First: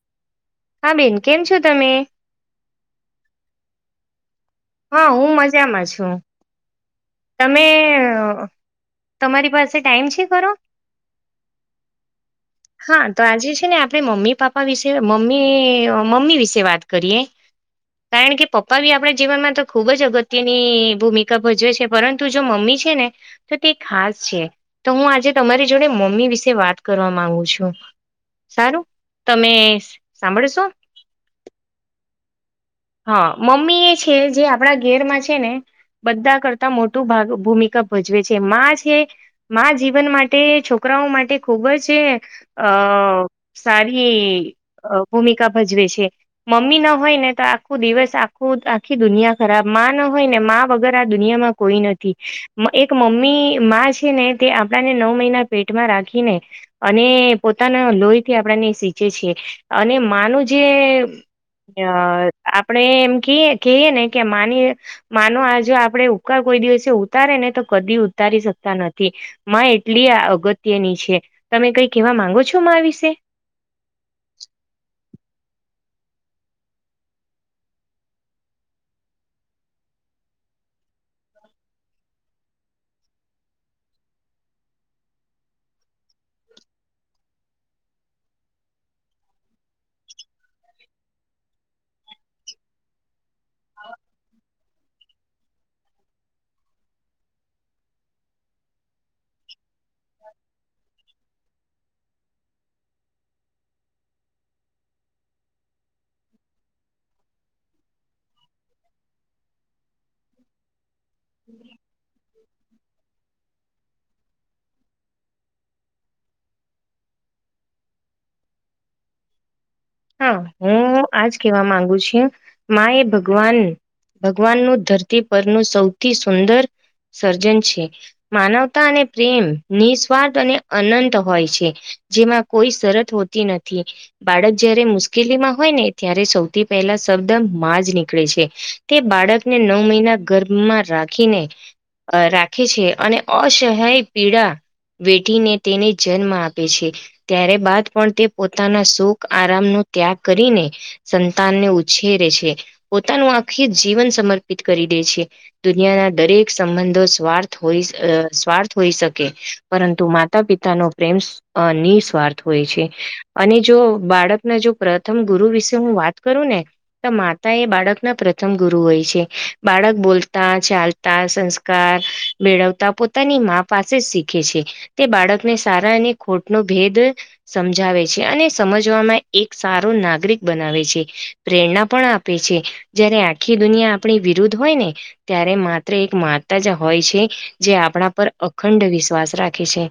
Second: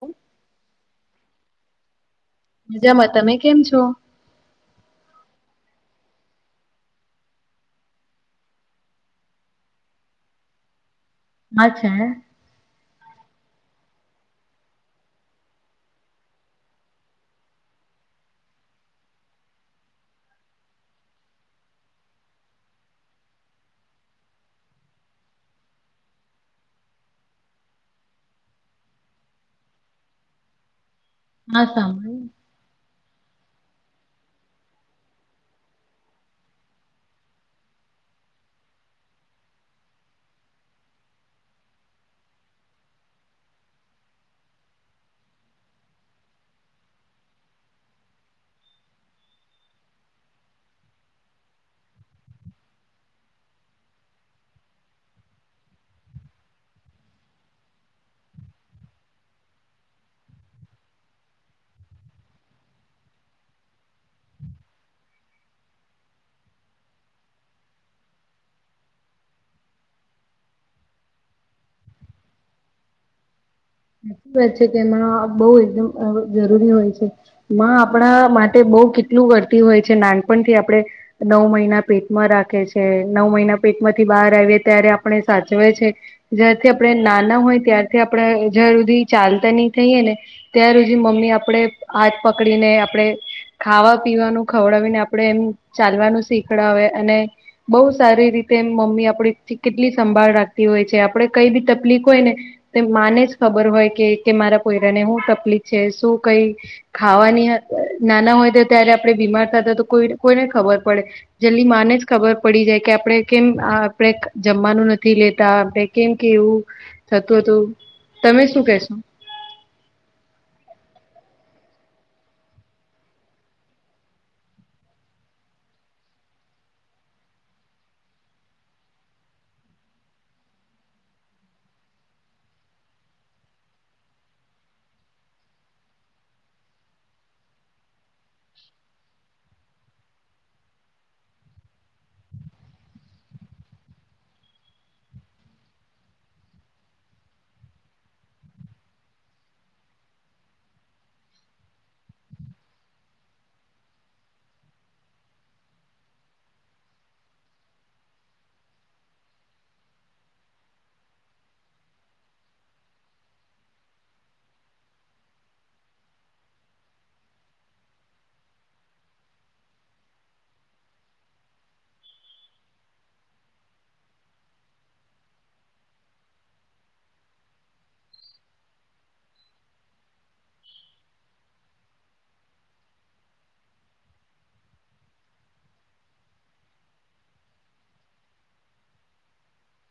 હમ્મ. હા બેન કેમ છો તમે? મજામાં તમે કેમ છો? હા હું મજામાં છું. તમે અહ તમારી પાસે ટાઈમ છે ખરો? હા છે ને. હા તો આજે છે ને આપણે મમ્મી પાપા વિશે મમ્મી અહ મમ્મી વિશે વાત કરીએ. કારણ કે પપ્પા આપણે જીવનમાં તો ખુબ જ અગત્યની ભૂમિકા ભજવે છે પરંતુ જો મમ્મી છે ને તો તે ખાસ છે. તો હું આજે તમારી જોડે મમ્મી વિશે વાત કરવા માંગુ છો. સારું તમે સાંભળશો? હા સાંભળ ને. હા, મમ્મી એ છે જે આપડા ઘેરમાં છે ને બધા કરતા મોટું ભાગ-ભૂમિકા ભજવે છે. માં છે માં જીવન માટે છોકરા રા ઓ માટે ખૂબ છે અહ સારી અહ ભૂમિકા ભજવે છે. મમ્મી ના હોય ને તો આ ખું દિવસ આખું આખી દુનિયા ખરાબ માં ના હોય ને માં વગર આ દુનિયામાં કોઈ નથી. એક મમ્મી માં છે ને તે આપણાને નવ મહિના પેટમાં રાખીને અને પોતા ના લોહી થી આપડા ને સીચે છે. અને માં નું જે અહ આપડણે એમ ક કહીય ને કે માની માનો આજ આપડે ઉકા કોઈ દિવસે ઉતારે ને કદી ઉતારી શકતા નથી માં એટલી અગત્યની છે તમે કઈ કેવા માંગો છો મામાં વિશે? વાત છે કે એમાં બહ એકદમ જરૂરી હોય છે માં આપણા માટે બહુ કેટલું વર્તી હોય છે નાનપણથી આપણે નવ મહિના પેટમાં રાખે છે નવ મહિના પેટ માંથી બહાર આવીએ ત્યારે આપણે સાચવે છે જ્યારથી આપણે નાના હોય ત્યારથી આપણે જ્યાં સુધી ચાલતા નહી થઈએે ને ત્યાં સુધી મમ્મી આપણે હાથ પકડીને આપણેે ખાવા પીવાનું ખવડાવીને આપડણે એમ ચાલવાનું શીખડાવે અને બહુ સારી રીતે એમ મમ્મી આપડી થી કેટલી સંભાળ રાખતી હોય છે આપડે કઈ બી તકલીફ હોય ને તો માનેસ ખબર હોય કે તે મારા કોયરાને શું તકલીફ છે શું કઈ ખાવાની અહ નાનાઓ હદે ત્યારે આપડે બીમાર થતા તો કોઈ કોઈને ખબર પડે જલ્દી માંને જ ખબર પડી જાય કે આપડે કેમ આ આપડે જમવાનું નથી લેતા આપણે કેમ કે એવું થતું હતું. તમે શું કેશો? હા, હું આજ કેવા માંગુ છું માં એ ભગવાન ભગવાનનું ધરતી પરનું સૌથી સુંદર સર્જન છે. માનવતા અને પ્રેમ નિસ્વાર્થ અને અનંત હોય છે. જેમાં કોઈ શરત હોતી નથી. બાળક જ્યારે મુશ્કેલીમાં હોય ને ત્યારે સૌથી પહેલા શબ્દ માં જ નીકળે છે. તે બાળકને નવ મહિના ગર્ભમાં રાખીને અહ રાખે છે અને અસહાય પીડા વેઠીને તેને જન્મ આપે છે ત્ય્યારે બાદ પણ તે પોતાના સુખ આરામ નો ત્યાગ કરીને સંતાનને ઉછેરે છે પોતાનું આખી જીવન સમર્પિત કરી દે છે દુનિયાના દરેક સંબંધો સ્વાર્થ સ્વાર્થ હોઈ શકે પરંતુ માતા પિતા નો પ્રેમ ની સ્વાર્થ હોય છે અને જો બાળકના જો પ્રથમ ગુરુ વિશે હું વાત કરું ને તો માતા એ બાળક ના પ્રથમ ગુરુ હોય. બાળક બોલતા ચાલતા સંસ્કાર મેળવતા પોતાની મામાં પાસે શીખે છે તે બાળકને સારા અને ખોટ નો ભેદ સમજાવે છે અને સમજવામાં એક સારો નાગરિક બનાવે છે પ્રેરણા પણ આપે છે જય્યારે આખી દુનિયા આપણી વિરુદ્ધ હોય ને ત્યારે માત્ર એક માતા જ હોય છે જે આપણા પર અખંડ વિશ્વાસ રાખે છે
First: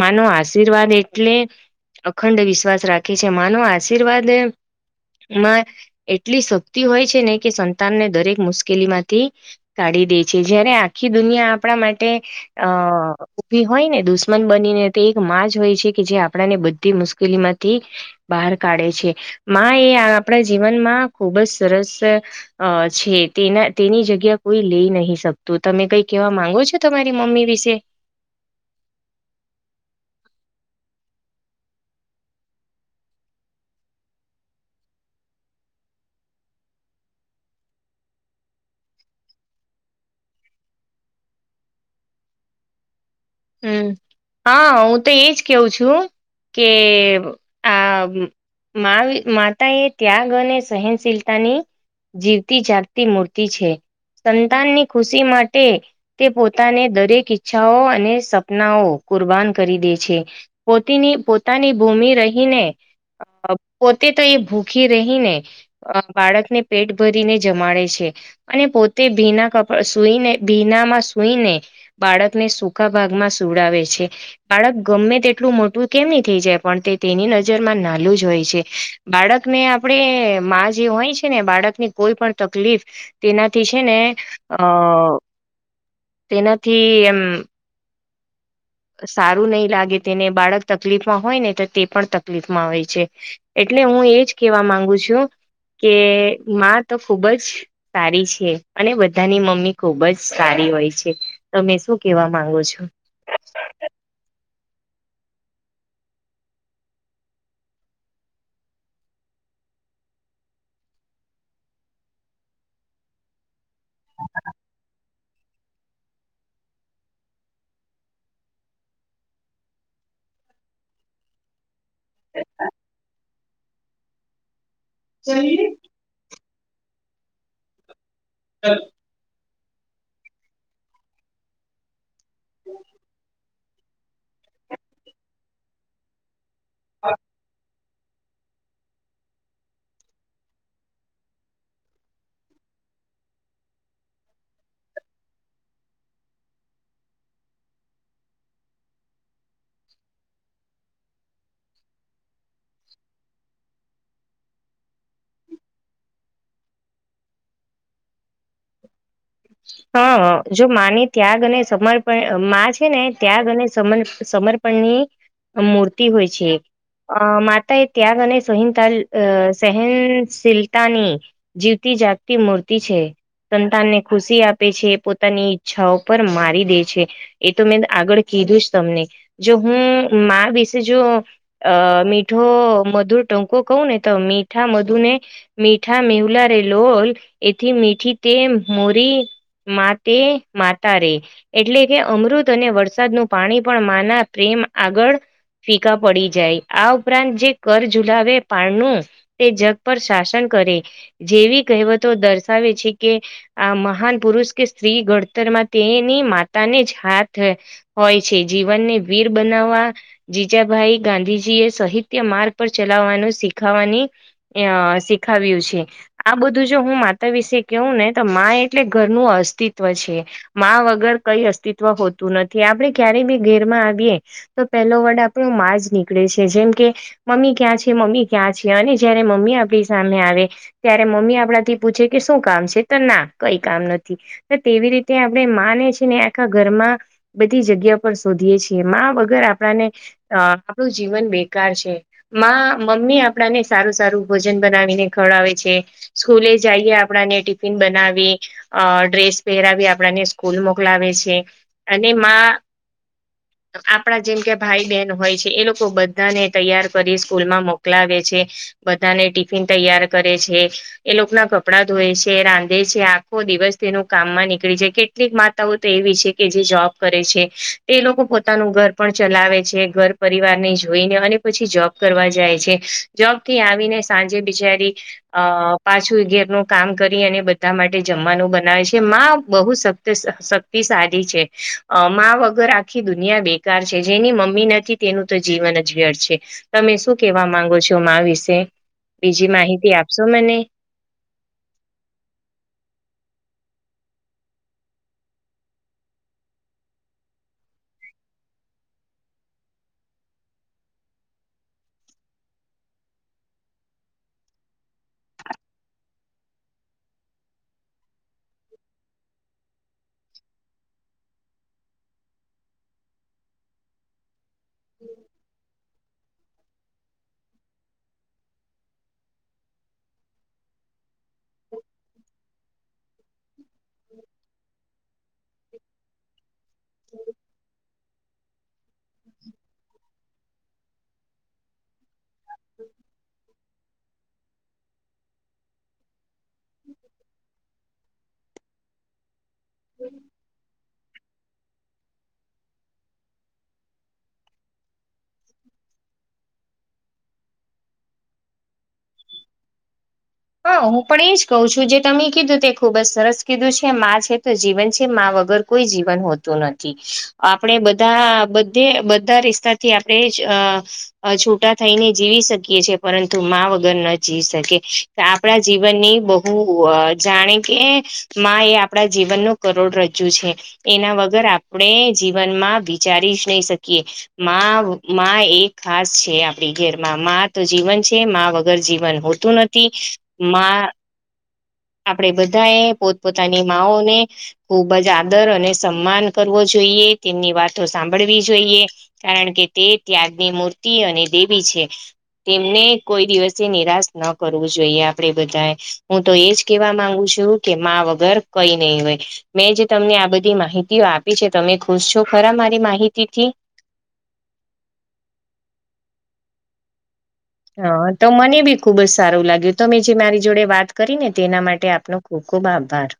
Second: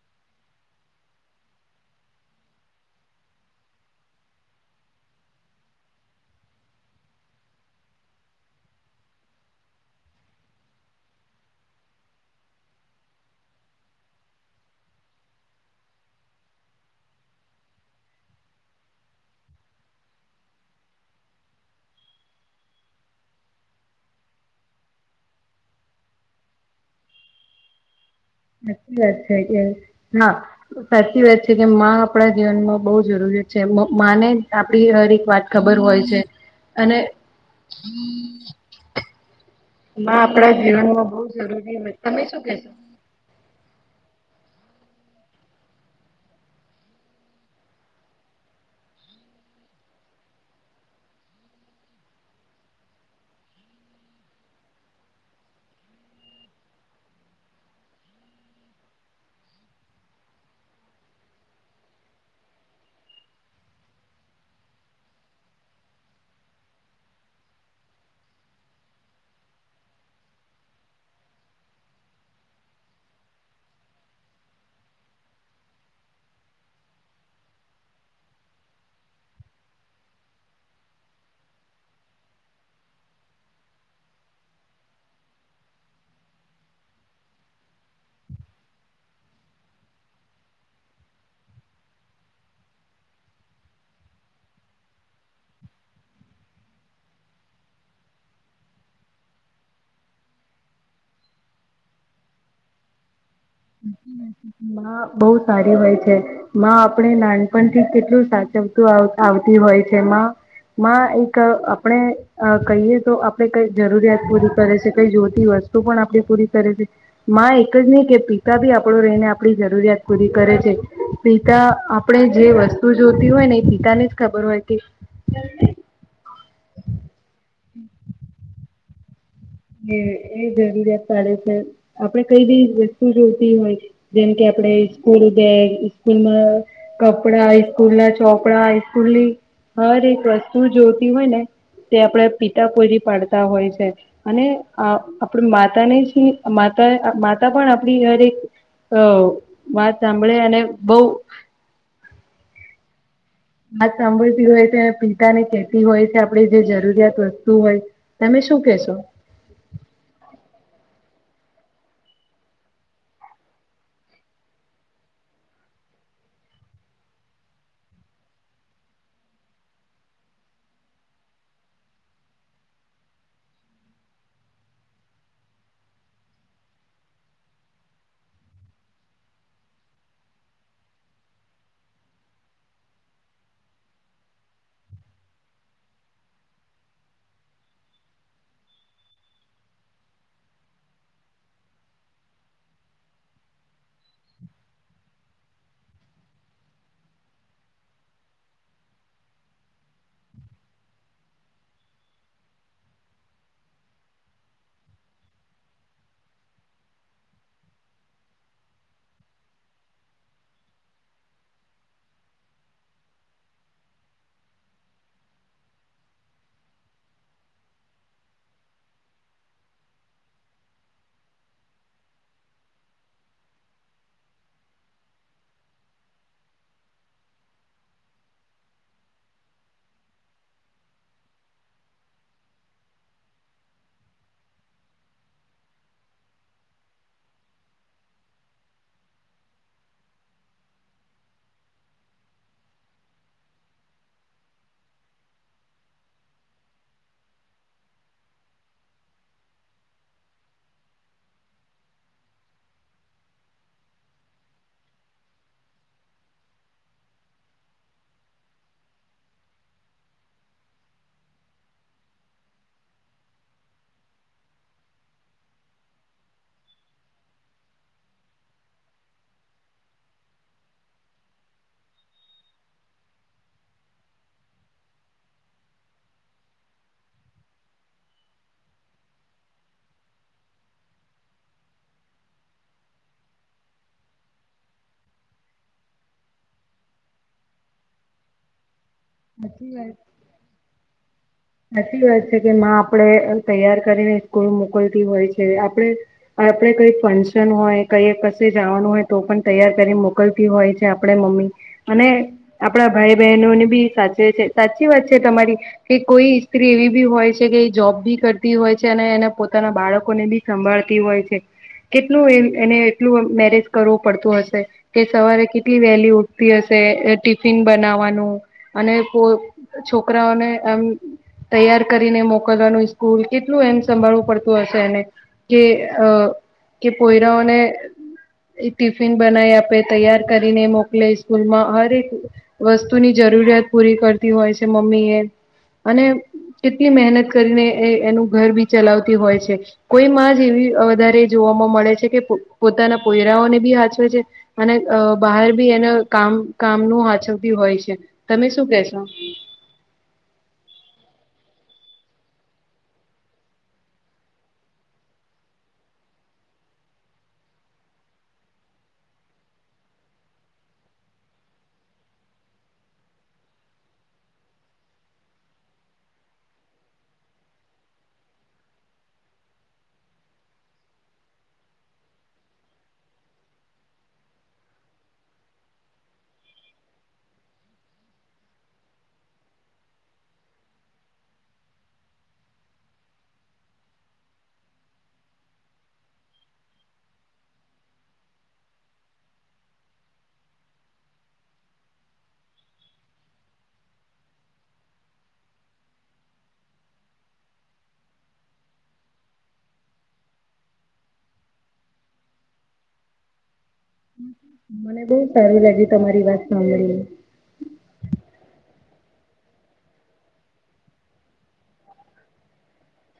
માનો આશીર્વાદ એટલે અખંડ વિશ્વાસ રાખે કે છે માનો આશીર્વાદ માં એટલી શક્તિ હોય છે ને કે સંતાનને દરેક મુશ્કેલી માંથી કાઢી દે છે જયારે આખી દુનિયા આપણા માટે અ ઉભી હોય ને દુશ્મન બનીને તે એક માં જ હોય છે કે જે આપણાને બધી મુશ્કેલીમાં થી બહાર કાઢે છે માં એ આપણા જીવનમાં ખુબ જ સરસ અ છે તેના તેની જગ્યા કોઈ લઈ નહી શકતું તમે કઈ કેહેવા માંગો છો. તમારી મમ્મી વિશે? છેે. સાચી વાત છે. કે હા, સાચી વાત છે કે માં આપણા જીવનમાં બહુ જરૂરી જેમ બહુ માને, આપણી હર એક વાત ખબર હોય છે અને. [unintelligible] માં આપણા જીવનમાં બહુ જરૂરી હોય, તમે શું કેહશો? હમ. હા, હું તો એજ કેવું છું. કે હા, માતા એ ત્યાગ અને સહનશીલતાની જીવતી જાગતી મૂર્તિ છે. સંતાનની ખુશી માટે તે પોતાને દરેક ઈચ્છાઓ અને સપનાઓ કુરબાન કરી દે છે. પોતેની પોતાની ભૂમિ રહીને અ પોતે તો એ ભૂખી રહીને બાળકને પેટ ભરીને જમાડે છે. અને પોતે ભીના કપડા સુઈને, ભીનામાં સુૂઈને બાળકને સુકા- પઞમાં સુડાવે છે. બાળક ગમે તેટલું મોટું કેમની થઈ જાય પણ તે તેની નજરમાં ના ચાલું જ હોય છે. બાળકને આપણેે માં જે હોય છે ને એ બાળકની કોઈ પણ તકલીફ તેનાથી છે ને અહ તેનાથી એમ સારું નહી લાગે તેને બાળક તકલીફમાં હોયને તો તે પણ તકલીફમાં હોય છે. એટ એટલે હું એજ કેવા માંગુ છું કે માં તો ખુબ જ સારી છે, અને બધાની મમ્મી ખુબ જ સારી હોય છે. તમે શું કેવા માંગો છો? માં બહુ સારી હોય છે. માં આપણેે નાનપણથી કેટલું સાચું આવતી હોય છે. માં માં એક આપણે કહીએ તો આપણે કઈ જરૂરિયાત પૂરી કરે છે કઈ જોતી હોય. વસ્તુ પણ આપે પૂરી કરે છે. માં એક જ નહી કેહતી. પિતા બી આપણુ રહીને, આપણી જરૂરિયાત પૂરી કરે છે. પિતા આપણે જે વસ્તુ જોતી હોયને એ પિતાને જ ખબર હોય છે. જઈ. હમ [unintelligible] [unintelligible] હ એ જરૂરિયાત પાડે છે. આપણે કઈ બી વસ્તુ જો હોય. જેમ કે, આપણે સ્કૂલબેગ, સ્કૂલમાં કપડા સ્કૂલના ચોપડા, હાઇસ્કૂલની હર એક વસ્તુ જોઈતી હોયને તે આપણે પીતાપુરી પાડતા હોય છે. અને આપણે માતાને માતા, માતા પણ આપણીએ એક- અહ વાત સાંભળે અને બહું [inaudible] વાત સાંભળતી હોય ત્યારે પિતાની કેતી હોય કે આપડી જે જરૂરિયાત વસ્તુ હોય. તમે શું કહેશો? [inaudible] હા, જો માં ને ત્યાગ અને સમર્પણ માં છે ને ત્યાગ અને સમર સમર્પણની મૂર્તિ હોય છે એક. અહ માતા એ ત્યાગ અને સહિનતાલ સહેનશીલતાની જીવતી જાગતી મૂર્તિ છે. સંતાનને ખુશી આપે છે, પોતાની ઈચ્છાઓ પર મારી દે છે. એ તો મેં આગળ કીધું જ તમને. જો હું માં વિશે જો અહ મીઠો મધુર ટહુંકો કહું ને તો તો મીઠા મધુને, મીઠા મેવલા રે લોલ, એથી મીઠી તે મોરી માં તે માતા રે એટલે કે અમૃત અને વરસાદનું પાણી પણ માં ના પ્રેમ મ આગળ ફીકા પડી જાય. આ ઉપરાંત જે કણ ઝુલાવે પારણું, તે જગ પર શાસન કરે. જેવી કહેવતો દર્શાવે છે કે આ મહાન પુરુષ કે સ્ત્રી ઘડતર માં તે એની માતા ને જ હાથ હોય છે. જીવનને વીર બનાવવા જીજાભાઈ ગાંધીજી એ સાહિત્ય માર્ગ પર ચલાવવાનું શીખ શીખાવાની અહ શીખાવ્યું છે. આ બધું જો હું માતા વિશે કેહું ને ત માં એટલે ઘરનું અસ્તિત્વ છે. માં વગર કંઈ અસ્તિત્વ હોતું નથી. આપણે [unintelligible] રે બી ઘેરમાં આવીએ તો પેલો વર્ડ આપણો માં જ નીકળે છે, જેમ કે મમ્મી ક્યાં છે, મમ મી ક્યાં છે, અને જયારે મમ્મી આપડી સામે આવે ત્યારે મમ્મી આપડા થી પૂછે કે શું કામ છે તો ના કઈ કામ નથી. તો તેવી રીતે આપણે માં ને છે ને આખા ઘરમાં બધી જગ્યા [unintelligible] શોધીએ છીએ. માં વગર આપણાને અહ આપણું જીવન બેકાર છે. માં મમ્મી આપણાને સારું-સારું ભોજન બનાવીને ખવડાવે છે. સ્કૂલે જઈએ આપણાને ટિ ફીન બનાવી અહ ડ્રેસ પહેરાવી આપણાને સ્કૂલ મોકલાવે છે. અને માં [inaudible] આપણા જેમ કે ભાઈ બહેન હોય છે, એ લોકો બધાને તૈયાર કરી સ્કૂલમાં મોકલાવે છે. બધાને ટિફિન તૈયાર કરે છે, એ લોક ના કપડા ધોએ છ છે રાંધે છે આખો દિવસ તેનું કામમાં નીકળી જાય કેટલીક માતાઓ તો એવી છે કે જે જોબ કરે છે. તે લોકો પોતાનું ઘર પણ ચલાવે છે ઘર પરિવાર ને જોઈને અને પછી જોબ કરવા. ાય છે જોબ થી આવીને સાંજે બિચારી પાછું ઘેરનું કામ. કરી અને બધા માટે જમવાનું બનાવે છે માં બહુ શક્તિશાળી છે. વગર આખી દુનિયા બેકાર છે જેની મમ્મી નથી તેનું તો જીવન જ ઘર છે તમે. શું કેવા માંગો છો માં વિશે, બીજી સાચી વાત માહિતી આપશો મને? સાચી વાત છે કે માં આપડે તૈયાર કરીને સ્કૂલ મોકલતી હોય છે. આપણે અહ આપણે કઈ ફંક્શન હોય, કય કશે જવાનું હોય તો પણ તૈયાર કરી મોકલતી હોય છે આપણે મમ્મી. અને આપડા ભાઈ બહેનો ને બી સાચવે છે. સાચી વાત છે તમારી કે કોઈ ઈસ્ત્રી એવી બી હોય છે કે એ જોબ બી કરતી હોય છે અને એને પોતાના બાળકો ને બી સંભાળતી હોય છે. કેટલું એમ એને એટલું મેનેજ કરવું પડતું હશે. કે સવારે કેટલી વહેલી ઉઠ તી હશે, અહ ટિફિન બનાવવાનું અને કો છોકરાઓને આમ તૈયાર કરીને મોકલવાનું સ્કૂલ, કેટલું એમ સંભાળવું પડતું હશે એને, કે અહ અહ કે પોયરાઓને એ ટિફિન બનાવી આપે, તૈયાર કરીને મોકલે સ્કૂલમાં, હર એક વસ્તુની જર જરૂરિયાત પૂરી કરતી હોય છે મમ્મી એ. અને કેટલી મહેનત કરીને એ એનું ઘર બી ચલાવતી હોય છે. કોઈ માં જેવી અહ વધારે જોવામાં મળે છે કે પ પોતાના પોયરાઓને બી હાચવે છે, અને બહાર બી એનો કામ કામ ન હાચળી હોય છે તમે શું કેશો. [inaudible] હા હું પણ એજ કહ છું જે તમે કીધું તે ખુબ જ સરસ કીધું છે મા છે તો જીવન છે મા વગર. કો જીવન હોતું નથી આપણે બા બધા રિસ્તાથી આપણે. અ છૂટા થઈને જીવી શકીએ છેએ પરંતુ માં વગર ન જીવી શકે. આપણા જીવનની બહુ જાણે કે મા એ આપણા જીવનનોો કરોડ રજ. એના વગર આપણે જીવનમાં વિચારી જ નહી શકીએ. માં એ ખાસ છે આપડી ઘેરમાં મા તો જીવન છે વગર જીવન હોતું નથી. [inaudible] આપડે બધા એ પોતપોતાની માઓને ખુબ જ આદર અને સન્માન કરવો જોઈએ. ઈએ તેમની વાતો સાંભળવી જોઈએ કારણ કે તે ત્યાગની મૂર્તિ અને દેવી છે. તેમને કોઈ દિવસે નિરાશ ન કરવું જોઈએ આપે બધા હું તો એજ. કેવા માંગુ છું કે વગર કઈ નહી હોય મેં જે તમને આ બધી માહિતીઓ આપી છે તને. તમે ખુશ છો ખરા મારી માહિતીથી. મને બહ સારું લાગ્યું તમારી વાત સાંભળીએ. હ તો મને બી ખુબ જ સારું લાગ્યું તો મેં જે મારી જોડે વાત કરી ને તેના માટે આપનો ખુબ. ખુબ આભાર.